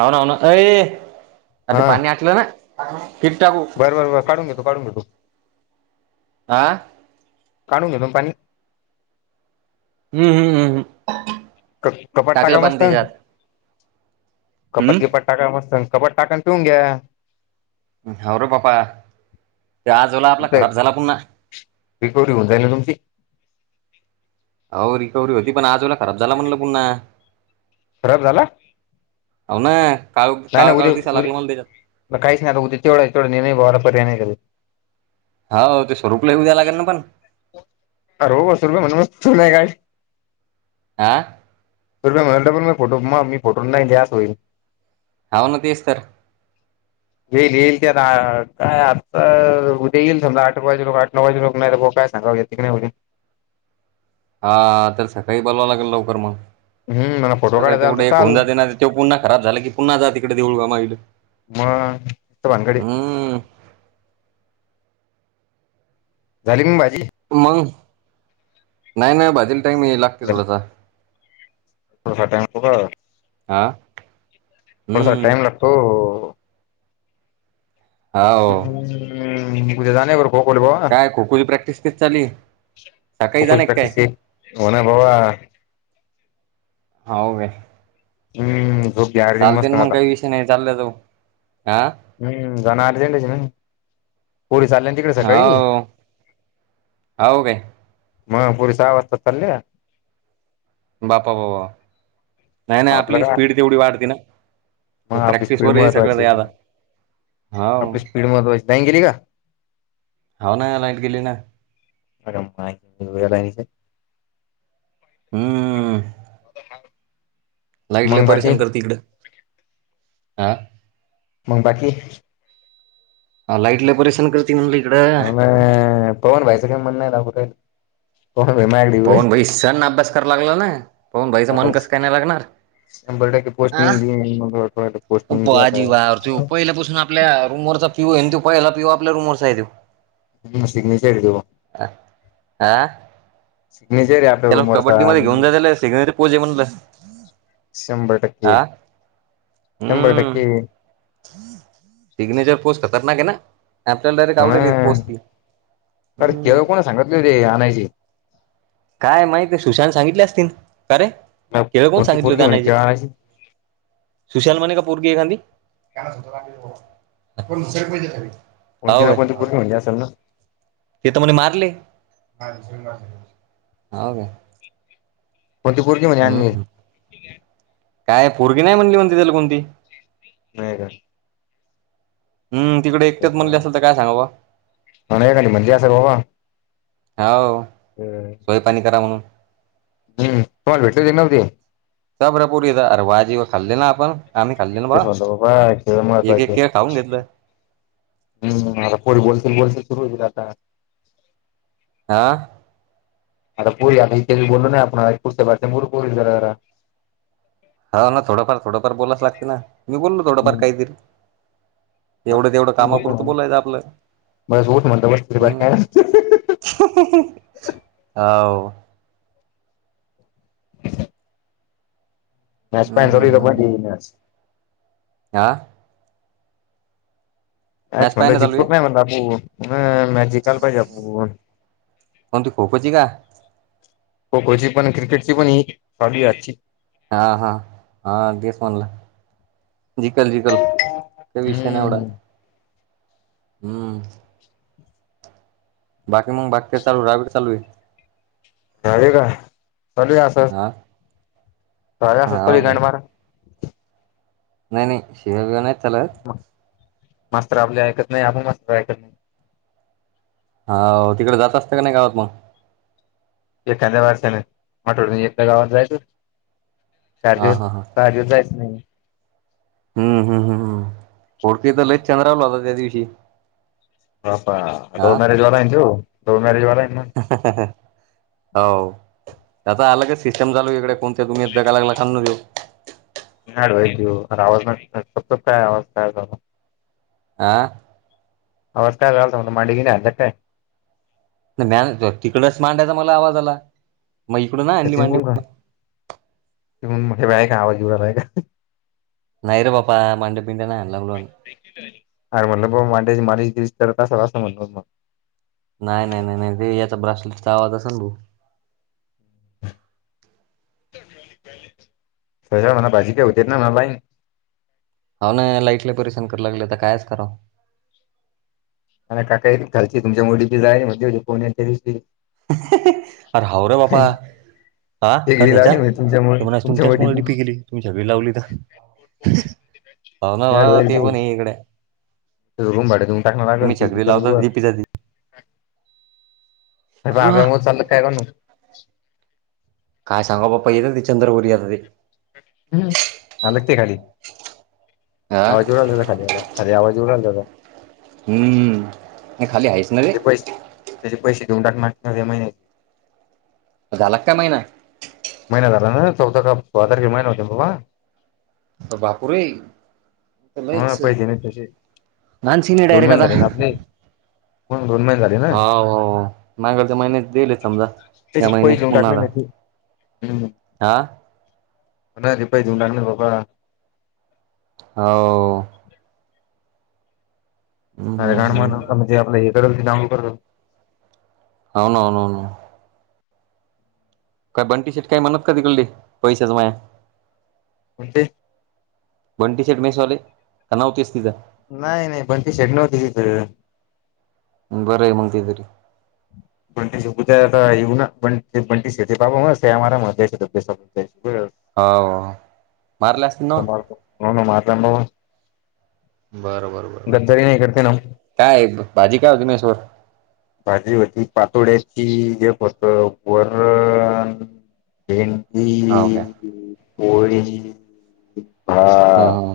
होव ना हो ना एई आ ते हा पणीि आटलं ना िकठाक बर बर काढून घेतो काढून घेतो आह काढून घेतोन पाणी हम्म हम्म हम्म हम्म क कपट टाका टाकलं पाणी मस्त त्याच्यात. कपट हम्म किपट टाका मस्त कबट टाकाण टेऊून घ्या हो रे पापा ते आजोला आपला खराब झाला पुन्हा रिकवर्ही होऊन जाईल ना तुमची हो रिकव्हरी होती पण आजूला खराब झाला म्हणलं पुन्हा खराब झाला अ ना काळ नाही काळं नाही उद्या काळं दिसायला लागलं मला त्याच्यात. उद्या काहीच नाही आता उद्या तेवढं तेवढं निर्णय ब पर्याय नाही हो ते स्वरूपला येऊ द्या लागे ना पण अ र असूर म्हणून मस् नाही काय आह तुपया म्हणा पण म फो मी फोटो नाही द्यास होईल अवन तेस्तर येईल येईल ते आता काय आता उद्या येईल समजा आठ वाजचे लोक आठ नऊ वाजचेे लोक नाही ब काय सांा त नाही हा तर सकाळी बलावावं लागेल लवकर मग हम्म मला फोटो कसं आहे ते काढायचा आला तर कुठे एक चाल होऊन जाते ना तेो पुन्हा खराब झालं की पुन्हा जा तिकडे देळ गमाहिलं मग य भानगडी झाले मग भाजी मग नाही नाही भाजील टाईम लागते थोडासा त सठय पघ आा ळस टाईम लागतो हो हम्म [unintelligible] [unintelligible] काय खो खो ची प्रॅक्टिस कशी चाल्ली. खो खो ची प्रॅक्टिस हे, हो ना बाबा. हाव वे हम्म दो चालते ना मंग काही विषय नाही चालल्या जाऊ आं हम्म जाणं आर्जेंटच हे ना पोलीस आल्या ना तिकडं सकाळी हो हो काय म पोरी सहा वाजताच चाल्या? बापा बाबा नाही नाही आपलं आपली काय स्पीड तेवढी वाढती मग ना आपली प्रॅक्टिस स्पीड वर हे सगळं महत्वाची लय आता हावं आपली स्पीड महत्वाची लाईन गेली का हावं ना, लाईट गेली ना. अग माय, वेळ नाही इथे हम्म [inaudible] लाईट लय मग बाकी परेशान करती इकडं आं मंग बाकी लाईट लय परेशान कर ती म्हणली इकडं पाव्हणं, पवनभाईचं काय म्हणणं हाय राव, पवनभाई माझ्याकडं यील पवन भाई सन्न अभ्यास करायला लागला ना पवनभाईचं मन आता कसं काय नाही लागणार. शंभर टक्के आ पोस्टमन बाजी वा तो [unintelligible] पहिल्यापासून आपल्या रूम वरचा पिऊ हाय ना तो पहिला पिऊ आपल्या रूम वरचा आहे त्यो हे सिग्नेचर देवा हा सिग्नेचर हे त्याला कबड्डी मध्ये घेऊन जा आप त्याला सिग्नेचर पोज आहे म्हणलं [unintelligible] शंभर टक्के हा शंभर हम्म टक्के सिग्नेचर पोस्ट खतरनाक हे ना. आपल्याला डायरेक्ट ना आवडली पोस्ट ती सांगतलेले आणायचे काय माहित सुशांत सांगितले असतील, का रे केळं कोण कोणती सांगितले होते पोरगी म्हणे आणायचे? केळ आणायची सुशाल म्हणे का पोरगी एखांदी? आपण सेट पहिले झाली. कोणती ना कोणती पोरगी म्हणजे असलं ना. तेिथ म्हणे मारले पण ती पोरगी म्हणे आणली. हम्म काय पोरगी नाही म्हणली म्हणते त्याला कोणती. नाही का? हम तिकडं एकट्यात म्हणली असल तर काय सांगावं ब्वा. म्हणे काय म्हणली असलं बाबा. हावं व्हय सोय पाणी करा म्हणून हम्म तुम्हाला भेटली ती नव्हती का? का बरं पोरीला [unintelligible] खाल्ले ना आपण आम्ही खाल्ले ना बा तेच म्हणलो बाबा केळं एक एक महत्वाचे केळ खाऊन घेतलं हम्म पोट बोलतंय बोलतंय सुरु होईल आता आं आता पोरी आता इतक्या दिवस बोललो नाही आपण पुस्तक वाचल्यामुळं बोलू पोरींच्या जरा हाव ना थोडंफार थोडंफार बोलाच लागते ना मी बोललो थोडंफार हम्म काहीतरी एवढं तेवढं कामापुरतं बोलायचं आपलं बस उठ म्हणलं बस हम्म. काय हाव! याच हम्म हम्म पॅन्टरिन न भरलेलं नस आं? काय मॅच पाय छोल्या ना चालू आहे जिकतो नाही म्हणल बापू? जीकायला पाहिजे आपलं बघून. कोणती खो खोची का खोखोची पण क्रिकेटची चालू आहे आजची हा हा हा तेस म्हणला. जिकल जिकल काही विषय नाही एवढा. हम्म हम्म! बाकी मग बाकी काय चालू रानात काय चालू आहे? जाऊया का चालूया असा आ अरे असच गंड मार नाही नाही शिव्या विव्या नाहीत चालत. मास्तर आपले ऐकत नाही आपण मास्तर ऐकत नाही. हाव तिकड जात असतंय का नाही गावात मग? एखाद्या वर्षान आठवडयातन एकदा गावात जायचं. चार हा दिवस हा हा सहा दिवस जायचं नाही. हम्म हम्म हम्म हम घोडके तर लईच चंद्रावला होता त्या दिवशी! तो असा लव्ह हा मॅरेज वाला आहे ना त्यो लव्ह मॅरेज वाला आहे ना मग? हो ते आता अलगच सिस्टम चालू इकडे कोण ते तुम्हीं दगा लागला खालनं देऊ. आवाज काय आवाज कायला करता. आ? आवाज काय यालाराहिता माडगीनय हाणला का काय? नाय मॅ तिकडच मांडायचा मला आवाज आला. मग इकडून नाही आणली सचिन मांडी कोण का त मोठे बा आहे का आवाज येऊरायलाय का नाहीै रे बापा मणडे पिंड नाही आणला ब्लॉगि अरे म्हटल बाबा मांड्याची मालिश-बिलीश करत असेल असं म्हटलं मग नाही नाही नाही नाही ते याचा ब्रासलेटचा आवाज असेल ना भाऊ. साहिल्याला म्हणाव भाजी काय होत्यात मलालाई हाव ना लाईट लय परेशान करू लागलेता कायच करावं! आणि काका काय घालची तुमच्या मुडीची जाळी कोण्याच्या दिवशी अर हऊ रे बाबा! आ कर शेगडी चाच्या लावली म्हणजे ते तुमच्यामुळे म्हणायचं तुमच्या तुमच्यामुळे मूळचं डीपी पोगेली तुमच्या बी लावली तर हाव ना मॅड बा होईल ते पण आहे इकडे. रूम भाड देऊन टाकणार आलं तुम्ही छगडी तर लावताच बर डीपी जाती अरे वा बाब्यामुळे चाललं काय गणू? काय सांगा बाप्पा येत ते चंद्र वर येत ते आलं का ते खाली हा आवाज येऊ राहिला तेजा खाली आवाज येऊ राहिला तेजा. हम्म नाही खाली आहेच. ना रे त्याचे पैसे त्याचे पैसे देऊन टाकणार या महिन्या झाला काय महिना? महिना झाला ना चौदा का सोळा तारखेला महिना होतय बाबा. बापूरे! लयच म्हणून पैसे नाही तसे घाण सीन आहे आता! हो दोन महिने झाले. ना हो हो मागाच्या महिन्यात दिले समजा या त्याचे पैसे महिन्याचे देऊन पुन्हा टाकले आता ना ते हम्म आ! ना रिपाय देऊ लाग ना बाबा हो हम्म अर हम्म कारण मग हम्म म्हणजे आपलं हे करेल ते डाउनलड करेल अननन काय बंटी शेट काही म्हणत का तिकडडे पैसेच माय म्हे वंटी शेट मैसवाले कना होती अस तचा नाही नाही पण त ेड नव्हती तिथ बरय मगतरी बंटस गुता ये ना बनटस ते बाबा म आम म हो मारले असतील ना हो ना म बाबा बरं बरं बरं गद्दारी नाही करते ना काय भाजी काय अघ्नेश्वर भाजी होती पातोळ्याची जे फत वर भेंदी हो काय कोळी हा हा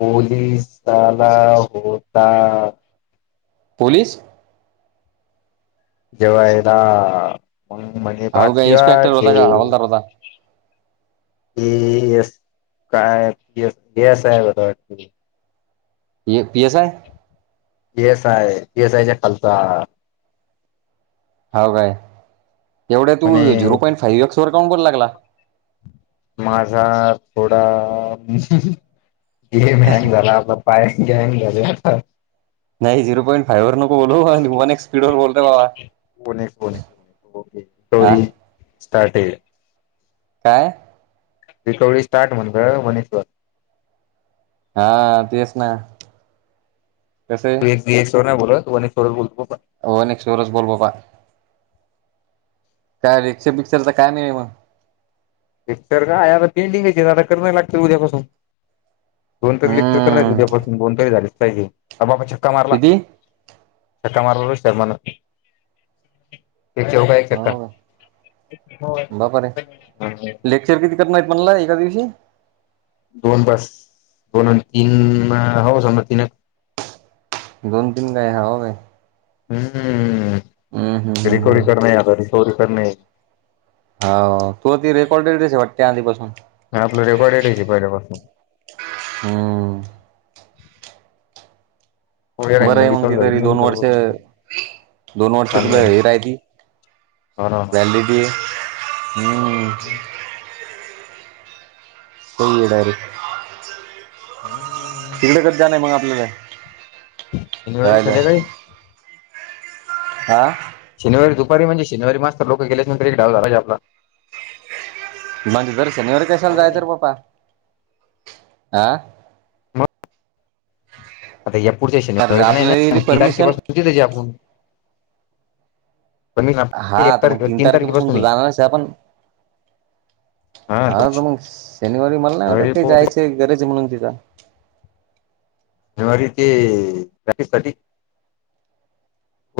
पोलिसला होता पोलीस जेव्हा आहेला मग म्हजे हो का भातवा इन्स्पेक्टर हे होता का हवालदार होता क काय ग सा आहे वा य पी एसय प S I P S I च्या खालचा हा काय एवढे तू म्हणे झिरो पॉईंट फाईव्ह एक्स वर काउंट बोल लागला माझा थोडा गेम हँग झाला पायस घ्यान घल नाही झिरोॉंट फाववर न बोलू एक स्पीड वर बोलते बाबा ओनेक्स हा स्टार्ट काय रिकवर्ही स्टार्ट म्हण मनेश्वर हा तेच ना कस आहे मश्वर नाही बोलतशवर बोलतोण हो नक्टरज बोल बबा काय रिक्श पिक्चर तर काय मिळेल मग पिक्चर काय आता पेंटिंग घ्यायचे आता करण लागत उद्यापासून दोन त ल हम्म उद्यापासून गोण तरी झालीच पाहिजे बाबा क्का मारला किती सट मारवर शमा तेव काा एक चक्का हो बापर रे लेक्चर किती करणार म्हणला एका दिवशी दोन बस दोन आणि आणि तीन म हौस आणि तीन दोन तीन काय हव काय हम्म हम्म हम्म रिकवी हम्म करणे आता रिकवर्हरी करणे होा तू ती रेकॉर्ड रस वाटते आधीपासून आणि आपलं रेकॉर्ड राहिे पहिल्यापासून हम्म हो यार बरं आहे नवी मग त चालू झाली तरी नवी दोन वर्ष चालू करून दोन वर्ष ताण तुला नाही हे राह हो ना त झाली त हम्म हम्म. कोडर हम् तिकडे कच जाणार आहे मग आपल्याला शनिवारी राहायला संध्याकाळी हां शनिारीुपारी म्हणजे शनवारी मस् तर लोक गेले एक डा झालाज आपला म्हणजे जर शनिवारी कशाला आहे का जाय नाही तर प्पा आं मग आता या पुढच्या शनिवळेचा नाही ना ती तारखे पास सु त्याची आपण पण म हा तर एकार मग तीन तारखे तारखेपासून बसु तू मी जाणारच आहे आपण हा तर मग शनिवारी मला नाही वाटत शनिवारी ते पो जायचे गरज म्हणून तिचा ते प्रॅक्टिस सा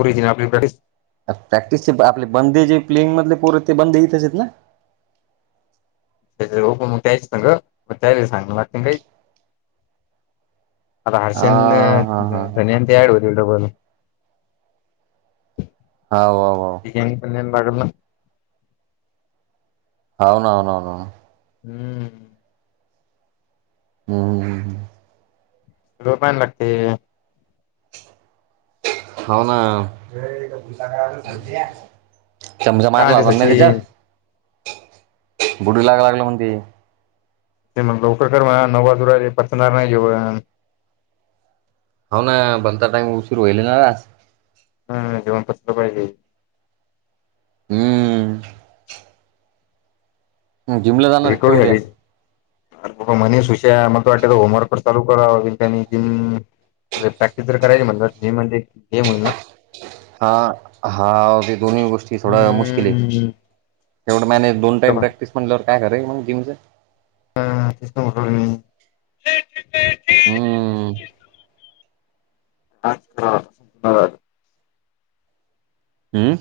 करची ना आपली प्रॅक्टिस प्रॅक्टिसचे आपले बंदे जे प्लेईंग मधले पोर आहेत ते बंद येत अस आहेत ना त्या ओप मग त्यायच ना ग मग त्या सांग का आता हा हर्षन हा हा धनंत याड होते ब हो चिकन पनन लागलं अननन हम्म हम् रोपयण लागते होना चमचा काय मारला ते होता नाही सचिन त्याच्यात बुडू लाग लागलं म्हण ते ते मग लवकर म नवाजुरा पचणार नाही जेव होा ना बनता टाईम उशीरू वईल नाज हा जेवण कसलं पाहिजे हम्म ह जिमला जाणार का रिकवडी उद्या हडीच अर ब मनीस हुश मग त वाट होमवर्क प चालू करानी प्रॅक्टिस जर करायची म्हण जेम म्हणे गेम होईल ना हा हा ते दोन्ही गोष्टी थोडा मुश्किल आहे हम्म एवढं मॅनेस दोन टाइम तेच प्रॅक्टिस म्हणल्यावर काय कराय मग जिमचं हा कृष्ण मठ हम्म अच्छा ध्यवाद हम्म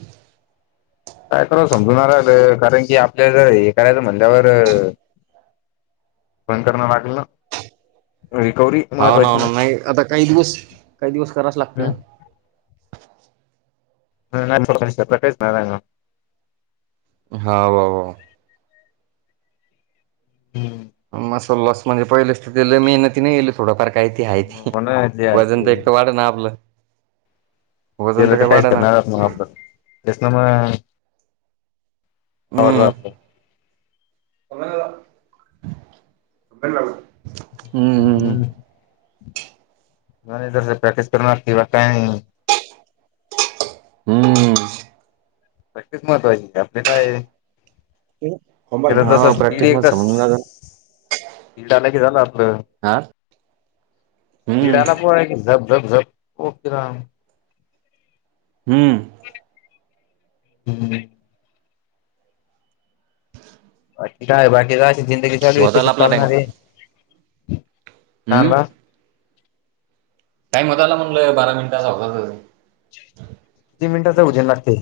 काय कर समजणार कारण की आपल्या जर हे करायचं म्हणल्यावर बंद करण लागल ना रिकवर्ही हा महत्वाची हो ना नाही आता काही दिवस काही दिवस कराच हम्म लागतं ह हा वा वा म सल्लास म्हणजे पहिलेच तर मेहनती नाही येईल थोडंफार काहीती आहे त म्हणा जे आहे वजन ते तर एकटं वाढ ना आपलं वजन गेलं तर काही वाढ काहीच ना करणार मग आपण त्याच ना मग हो ब सनाला अपन वा ह्म मर प्रॅक्टिस करणार कि बा काय नाही हम्म तक्च महत्त्वाची का आपले काय त्या हम्म जस हा स्पीड प्रॅक्टिस मध्ये एकदा समजून जात स्ीड आला की झालं आपलं आ किडाला पो की झप झप झप हो किरा हम्म हम्म बाकी काय बाकी का अशी जिंदगी चालू होत त्याची आला आपला टाइम चालणार आहे हम्म काला टाइम होता आला म्हणलं बारा मिनटाचा होता त तीन मिनटाच उजेन लागते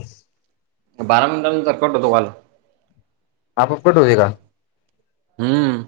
बारा मिनटां तर कट होतो काल आपपट होजे का हम्म